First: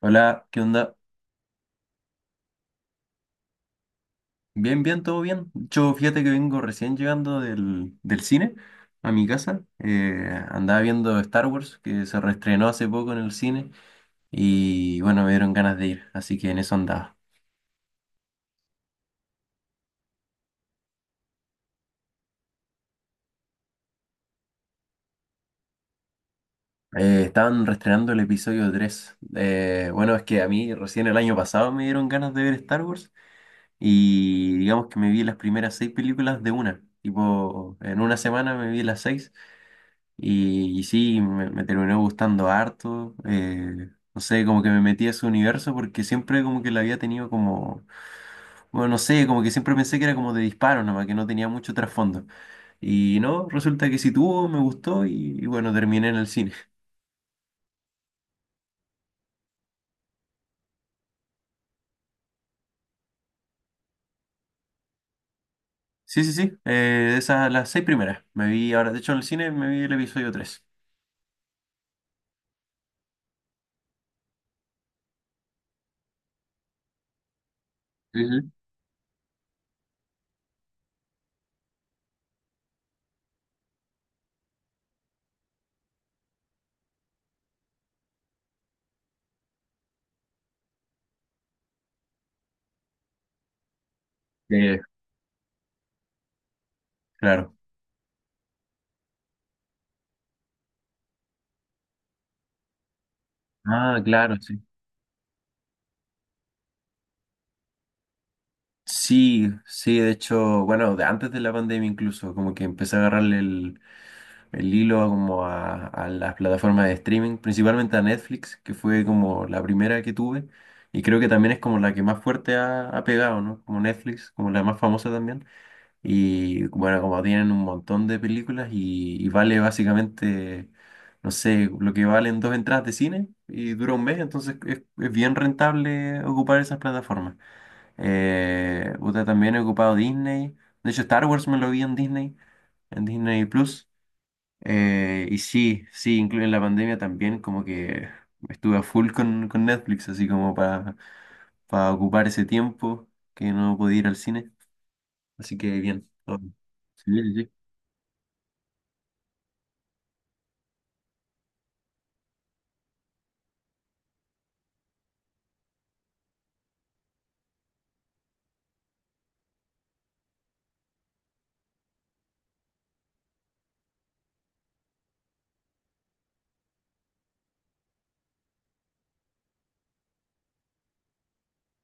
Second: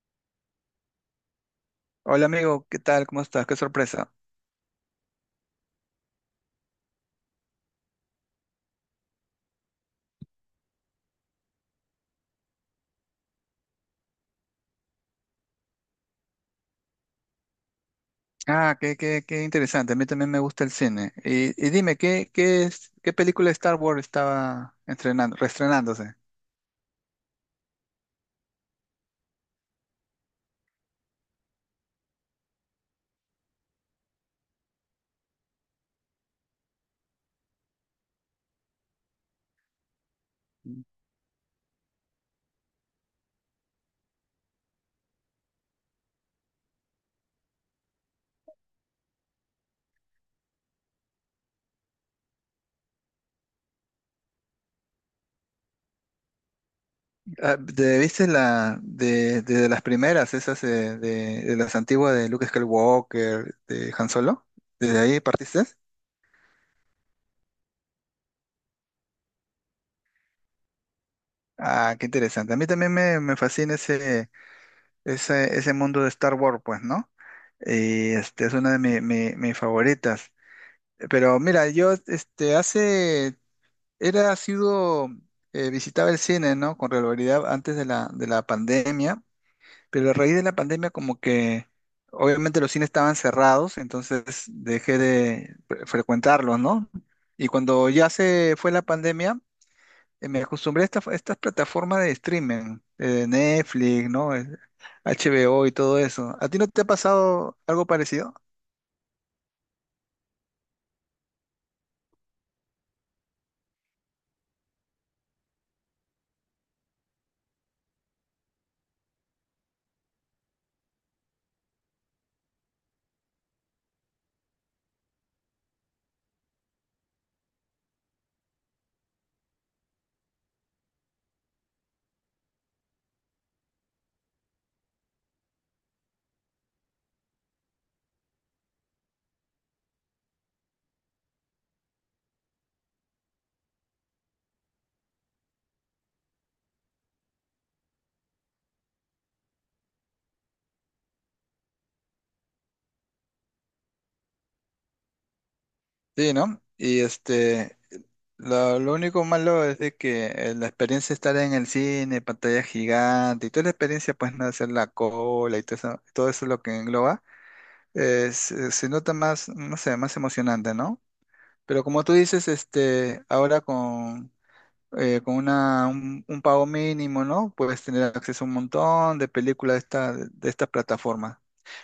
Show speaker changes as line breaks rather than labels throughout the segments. Hola, ¿qué onda?
Hola amigo, ¿qué tal? ¿Cómo estás? Qué sorpresa.
Bien, bien, todo bien. Yo fíjate que vengo recién llegando del cine a mi casa. Andaba viendo Star Wars, que se reestrenó hace poco en el cine. Y bueno, me dieron ganas de ir, así que en eso andaba.
Ah, qué interesante. A mí también me gusta el cine. Y dime, ¿qué película de Star Wars estaba estrenando, reestrenándose?
Estaban reestrenando el episodio 3. Bueno, es que a mí recién el año pasado me dieron ganas de ver Star Wars. Y digamos que me vi las primeras seis películas de una. Tipo, en una semana me vi las seis. Y sí, me terminó gustando harto. No sé, como que me metí a ese universo porque siempre como que la había tenido como, bueno, no sé, como que siempre pensé que era como de disparo nomás, que no tenía mucho trasfondo. Y no, resulta que sí tuvo, me gustó y bueno, terminé en el cine.
Ah, ¿te ¿Viste la de las primeras, esas de las antiguas de Luke Skywalker, de Han Solo? ¿Desde ahí partiste?
Sí, sí, sí, esas las seis primeras. Me vi ahora, de hecho en el cine me vi el episodio
Ah, qué interesante. A mí también me fascina ese mundo de Star Wars, pues, ¿no? Y este es una de mis favoritas. Pero mira, yo este hace Era, ha sido, visitaba el cine, ¿no? Con regularidad antes de la pandemia, pero a raíz de la pandemia como que obviamente los cines estaban cerrados, entonces
3.
dejé de frecuentarlos, ¿no? Y
Claro.
cuando ya se fue la pandemia, me acostumbré a estas plataformas de streaming,
Ah,
Netflix, ¿no?
claro, sí.
HBO y todo eso. ¿A ti no te ha pasado algo parecido?
Sí, sí, de hecho, bueno, de antes de la pandemia incluso, como que empecé a agarrarle el hilo a como a las plataformas de streaming, principalmente a Netflix, que fue como la primera que tuve, y creo que también es como la que más fuerte ha pegado, ¿no? Como Netflix, como la más famosa también, y bueno, como tienen un montón de películas y vale básicamente, no sé, lo que valen dos entradas de cine y dura un mes, entonces es bien rentable ocupar esas plataformas. Puta, también he ocupado Disney, de hecho Star Wars me lo vi en Disney Plus. Y sí, sí, incluso en la pandemia también como que estuve a full con Netflix, así como para ocupar ese tiempo que no podía ir al cine. Así que bien.
Sí,
Todo bien.
¿no? Y
Sí, sí.
este, lo único malo es de que la experiencia de estar en el cine, pantalla gigante y toda la experiencia, pues, no hacer la cola y todo eso lo que engloba, se, se nota más, no sé, más emocionante, ¿no? Pero como tú dices, este, ahora con un pago mínimo, ¿no? Puedes tener acceso a un montón de películas de estas plataformas.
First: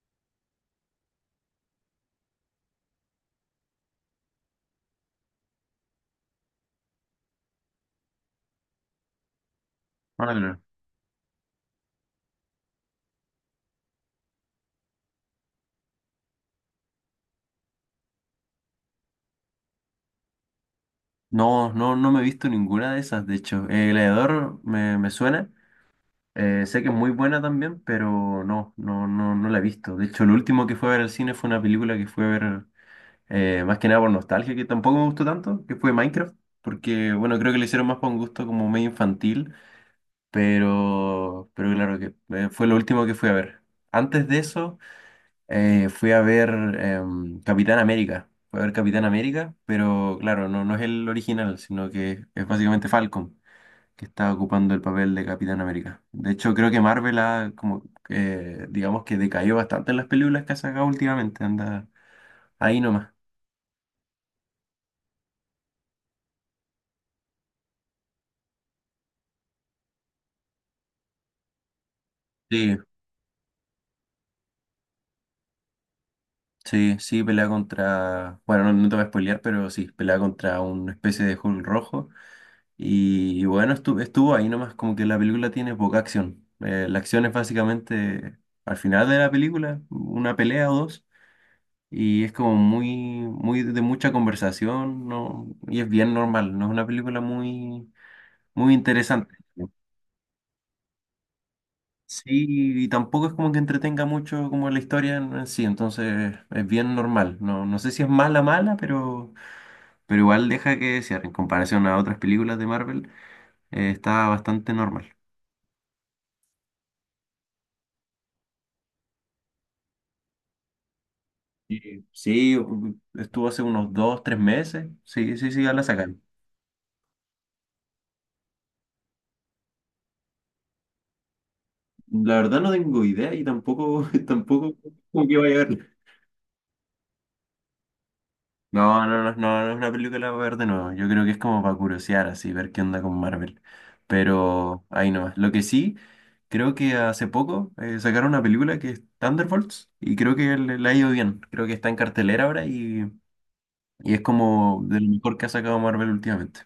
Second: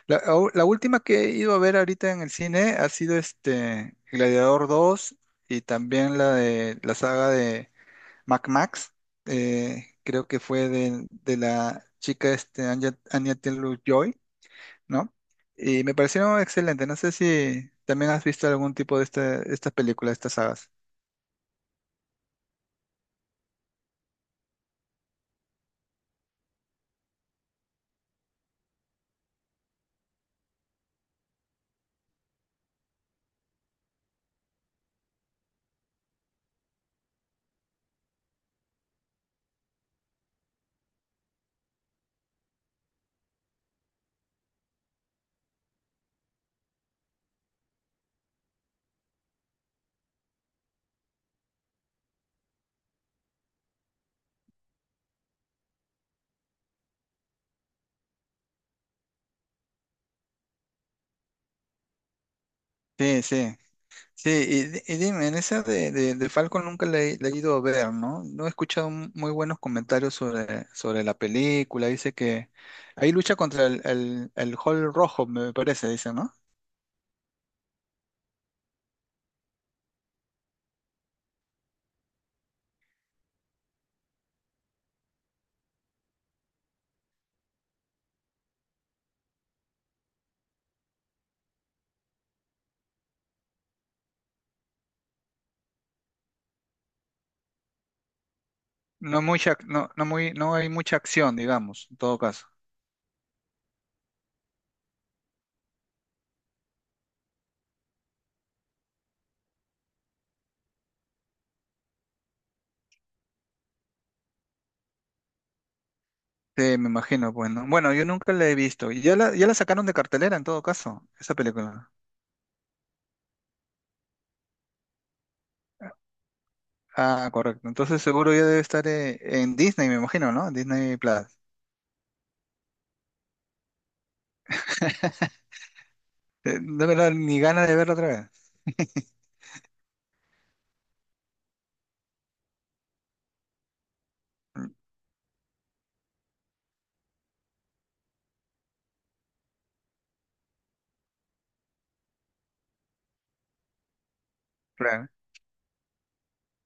La última que he ido a ver ahorita en el cine ha sido este Gladiador dos y también la de la saga de Mac Max.
Ah,
Creo que
claro.
fue de la chica este, Anya Taylor-Joy, ¿no? Y me parecieron excelentes. No sé si también has visto algún tipo de esta, estas películas, estas sagas.
No, no, no me he visto ninguna de esas, de hecho. El Gladiador me suena. Sé que es muy buena también, pero no, no, no, no la he visto. De hecho, lo último que fue a ver al cine fue una película que fue a ver. Más que nada por nostalgia, que tampoco me gustó tanto, que fue Minecraft, porque bueno, creo que lo hicieron más por un gusto como medio infantil, pero claro que fue lo último que fui a ver. Antes de eso, fui a ver Capitán América. Fui a ver Capitán América, pero claro, no, no es el original, sino que es básicamente Falcon, que está ocupando el papel de Capitán América. De hecho, creo que Marvel ha como digamos que decayó bastante en las películas que ha sacado últimamente, anda ahí nomás.
Sí, sí. Sí, y, dime, en esa de Falcon nunca la he ido a ver, ¿no? No he escuchado muy buenos comentarios sobre, sobre la película. Dice que
Sí,
ahí lucha contra el Hall Rojo, me parece, dice, ¿no?
sí, sí, pelea contra. Bueno, no, no te voy a spoilear, pero sí, pelea contra una especie de Hulk rojo. Y, bueno, estuvo, estuvo ahí nomás, como que la película tiene poca acción. La acción es básicamente al final de la película, una pelea o dos. Y es como muy, muy de mucha conversación, ¿no? Y es bien normal, no es una película muy, muy
No
interesante.
mucha, no hay mucha acción, digamos, en todo caso.
Sí, y tampoco es como que entretenga mucho como la historia en sí, entonces es bien normal. No, no sé si es mala, mala, pero. Pero igual deja que desear, en comparación a otras películas de Marvel, está bastante normal.
Sí, me imagino, pues, no. Bueno, yo nunca la he visto. Y ya la sacaron de cartelera en todo caso, esa película.
Y sí, u- estuvo hace unos dos, tres meses. Sí, sí, sí, ya la sacaron.
Ah, correcto. Entonces seguro ya debe estar en Disney, me imagino, ¿no? Disney Plus.
La verdad no tengo idea y tampoco, tampoco como que vaya a verla.
De verdad, ni ganas de verla otra vez.
No, no, no, no, no es una película para ver de nuevo. Yo creo que es como para curiosear, así, ver qué onda con Marvel.
Mm.
Pero ahí nomás. Lo que sí, creo que hace poco sacaron una película que es Thunderbolts y creo que le ha ido bien. Creo que está en cartelera ahora y Y es como de
Claro.
lo mejor que ha sacado Marvel últimamente.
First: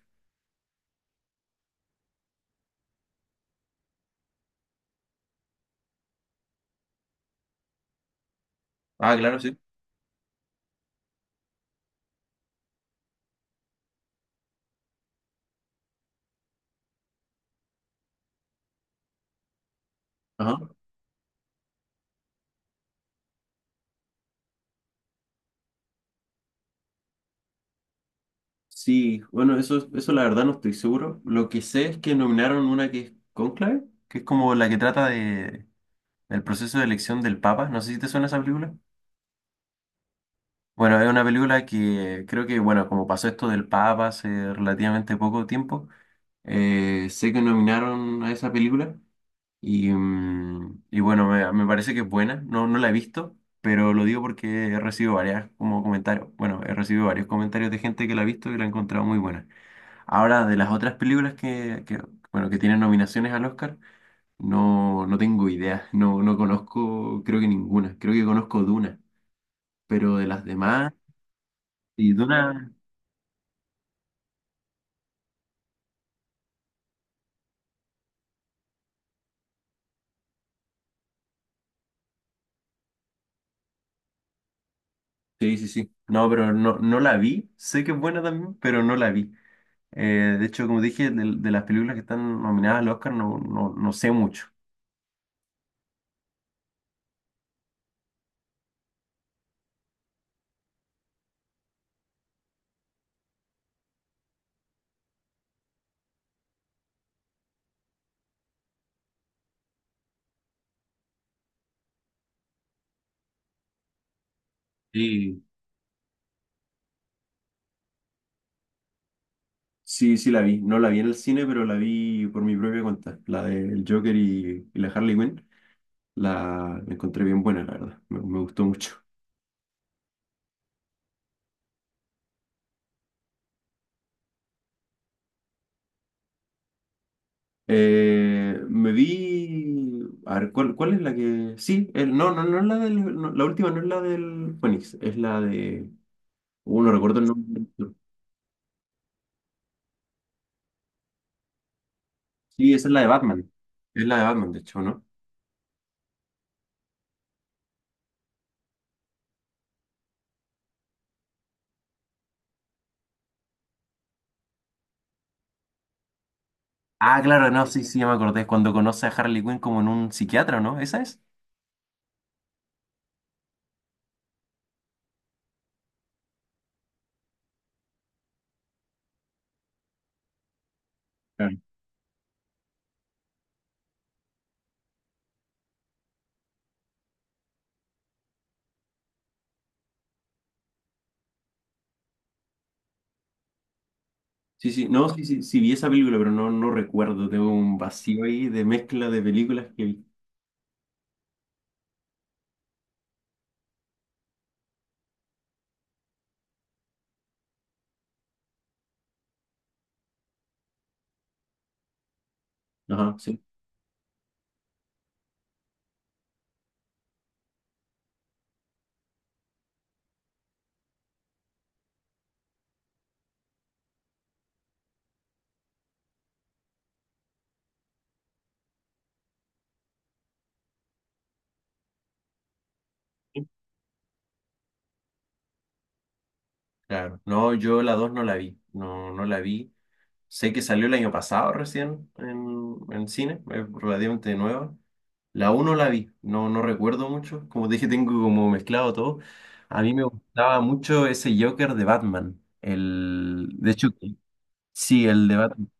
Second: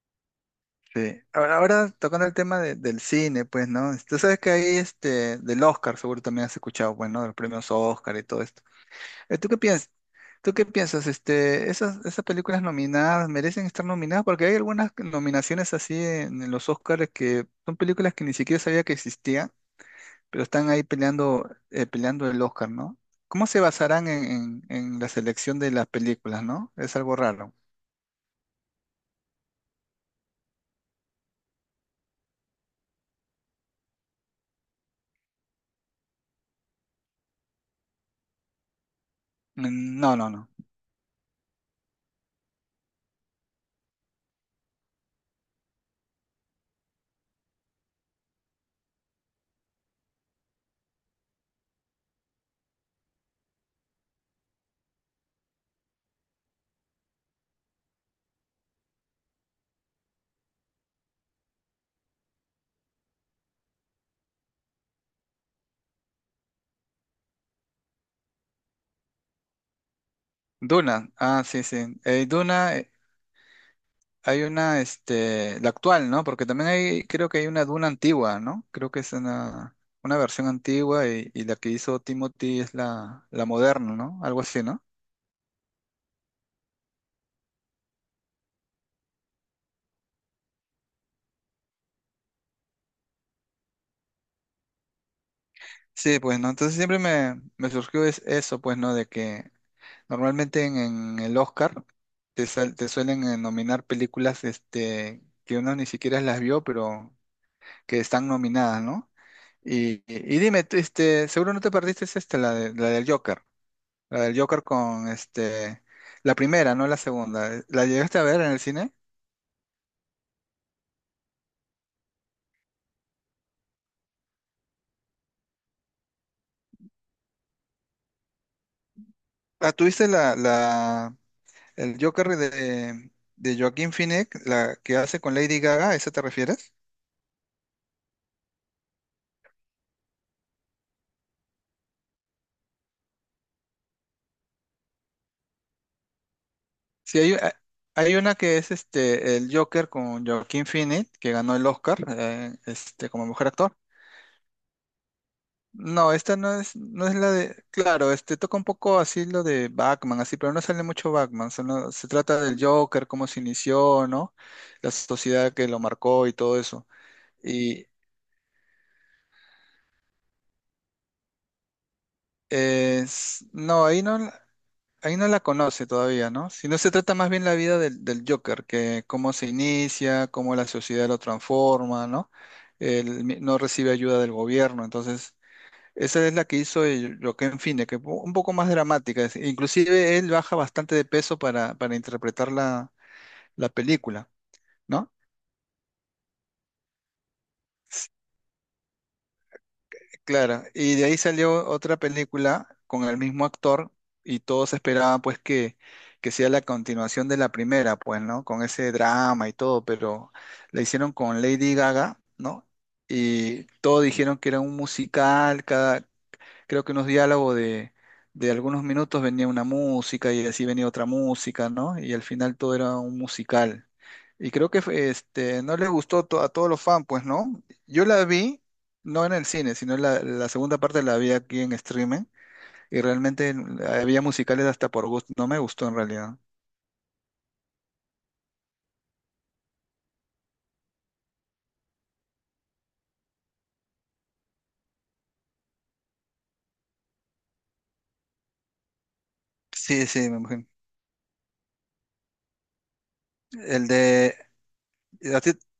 Sí. Ahora tocando el tema de- del cine, pues, ¿no? Este, tú sabes que ahí, este, del Oscar, seguro también has escuchado, bueno, de los premios Oscar y todo esto.
Ah, claro,
¿Tú
sí.
qué piensas? ¿Tú qué piensas? Este, esas películas nominadas merecen estar nominadas porque hay algunas nominaciones así en los Oscars que son películas que ni siquiera sabía que existían, pero
Ajá.
están ahí peleando, peleando el Oscar, ¿no? ¿Cómo se basarán en la selección de las películas, ¿no? Es algo raro.
Sí, bueno, eso la verdad no estoy seguro. Lo que sé es que nominaron una que es Conclave, que es como la que trata de el proceso de elección del Papa. No sé si te suena esa película.
Mm, no, no, no.
Bueno, es una película que creo que, bueno, como pasó esto del Papa hace relativamente poco tiempo, sé que nominaron a esa película. Y, mm, y bueno, me parece que es buena, no, no la he visto, pero lo digo porque he recibido varias como comentarios, bueno, he recibido varios comentarios de gente que la ha visto y la ha encontrado muy buena. Ahora, de las otras películas que bueno, que tienen nominaciones al Oscar, no, no tengo idea, no, no conozco, creo que ninguna, creo que conozco Duna, pero de las demás,
Duna, ah, sí, sí.
y
Duna.
Duna,
Hay una, este, la actual, ¿no? Porque también hay, creo que hay una duna antigua, ¿no? Creo que es una versión antigua y la que hizo Timothy es la, la moderna, ¿no? Algo así, ¿no?
sí, sí, sí, no, pero no, no la vi, sé que es buena también, pero no la vi. De hecho, como dije, de las películas que están nominadas al Oscar no, no, no sé mucho.
Sí, pues, ¿no? Entonces siempre me surgió es eso, pues, ¿no? De que normalmente en el Oscar te, te suelen nominar películas, este, que uno ni siquiera las vio, pero que están nominadas, ¿no? Y, y dime, tú, este, seguro no te perdiste es esta, la del Joker. La del Joker con
Sí,
este. La primera, no la segunda. ¿La llegaste a ver en el cine?
sí, sí la vi. No la vi en el cine, pero la vi por mi propia cuenta. La del Joker y la Harley Quinn. La encontré bien buena, la verdad. Me gustó mucho.
Ah, ¿tuviste el Joker de Joaquín Phoenix, la que hace con Lady Gaga? ¿A esa te refieres?
Me vi... A ver, ¿cuál, cuál es la que...? Sí, el- no, no, no es la del... no, la última no es la del Phoenix. Es la de... no
Sí,
recuerdo el
hay,
nombre.
hay una que es este el Joker con Joaquín Phoenix, que ganó el Oscar,
Sí, esa es la de
este, como mejor
Batman.
actor.
Es la de Batman, de hecho, ¿no?
No, esta no es, no es la de. Claro, este toca un poco así lo de Batman, así, pero no sale mucho Batman. Solo se trata del Joker, cómo se inició, ¿no? La sociedad que lo marcó y todo eso.
Ah, claro, no, sí,
Y
sí, ya me acordé. Es cuando conoce a Harley Quinn como en un psiquiatra, ¿no? ¿Esa es?
es, no, ahí no, ahí no la conoce todavía, ¿no? Sino se trata más bien la vida del Joker, que cómo se inicia, cómo la sociedad lo
Claro.
transforma, ¿no? Él no recibe ayuda del gobierno, entonces esa es la que hizo el Joaquin Phoenix, que fue un poco más dramática. Es- inclusive él baja bastante de peso para interpretar la, la película,
Sí, sí, no,
¿no?
sí, sí, sí vi esa película, pero no, no recuerdo. Tengo un
S-
vacío ahí de mezcla de películas que vi.
Claro. Y de ahí salió otra película con el mismo actor y todos esperaban pues que sea la continuación de la primera, pues, ¿no? Con ese drama y todo, pero la hicieron con Lady Gaga, ¿no?
Ajá, sí.
Y todos dijeron que era un musical, creo que unos diálogos de algunos minutos venía una música y así venía otra música, ¿no? Y al final todo era un musical. Y creo que fue, este, no les gustó a todos los fans, pues, ¿no? Yo la vi, no en el cine, sino la segunda parte la vi aquí en streaming y realmente había musicales hasta por gusto, no me gustó en realidad.
Claro. No, yo la 2 no la vi. No, no la vi. Sé que salió el año pasado recién en cine, es relativamente nueva. La uno no la vi, no, no recuerdo mucho. Como te dije, tengo como mezclado todo. A mí me
Sí, sí, me
gustaba
imagino.
mucho ese Joker de Batman. El, de
El
hecho,
de,
sí, el de
¿a ti-
Batman.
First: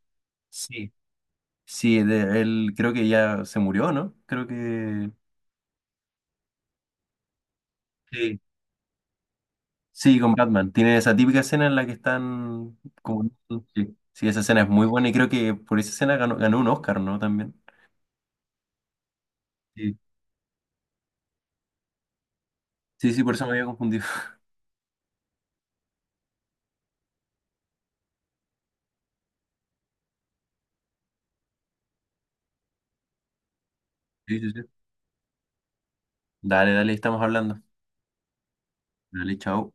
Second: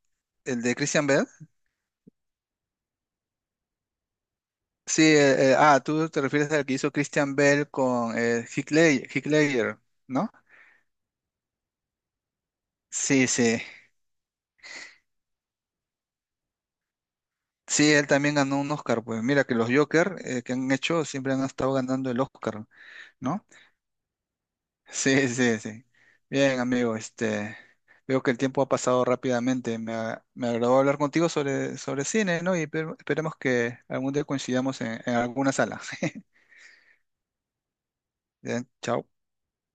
el de
Sí,
Christian Bell.
sí, de- él creo que ya se murió, ¿no? Creo
Sí,
que
tú te refieres al que hizo Christian Bell con
sí.
Heath Ledger,
Sí,
¿no?
con Batman. Tiene esa típica escena en la que están
Sí,
como...
sí.
Sí, sí, esa escena es muy buena y creo que por esa escena ganó, ganó un Oscar, ¿no? También.
Sí, él también ganó un Oscar, pues mira que los
Sí.
Joker que han hecho siempre han estado ganando el Oscar,
Sí, sí, por eso
¿no?
me había confundido.
Sí, sí, sí. Bien, amigo, este, veo que el tiempo ha pasado rápidamente. Me, me agradó hablar contigo sobre, sobre cine, ¿no? Y esperemos que algún día
Sí, sí, sí.
coincidamos en alguna sala.
Dale, dale, estamos hablando.
Bien, chao.
Dale, chao.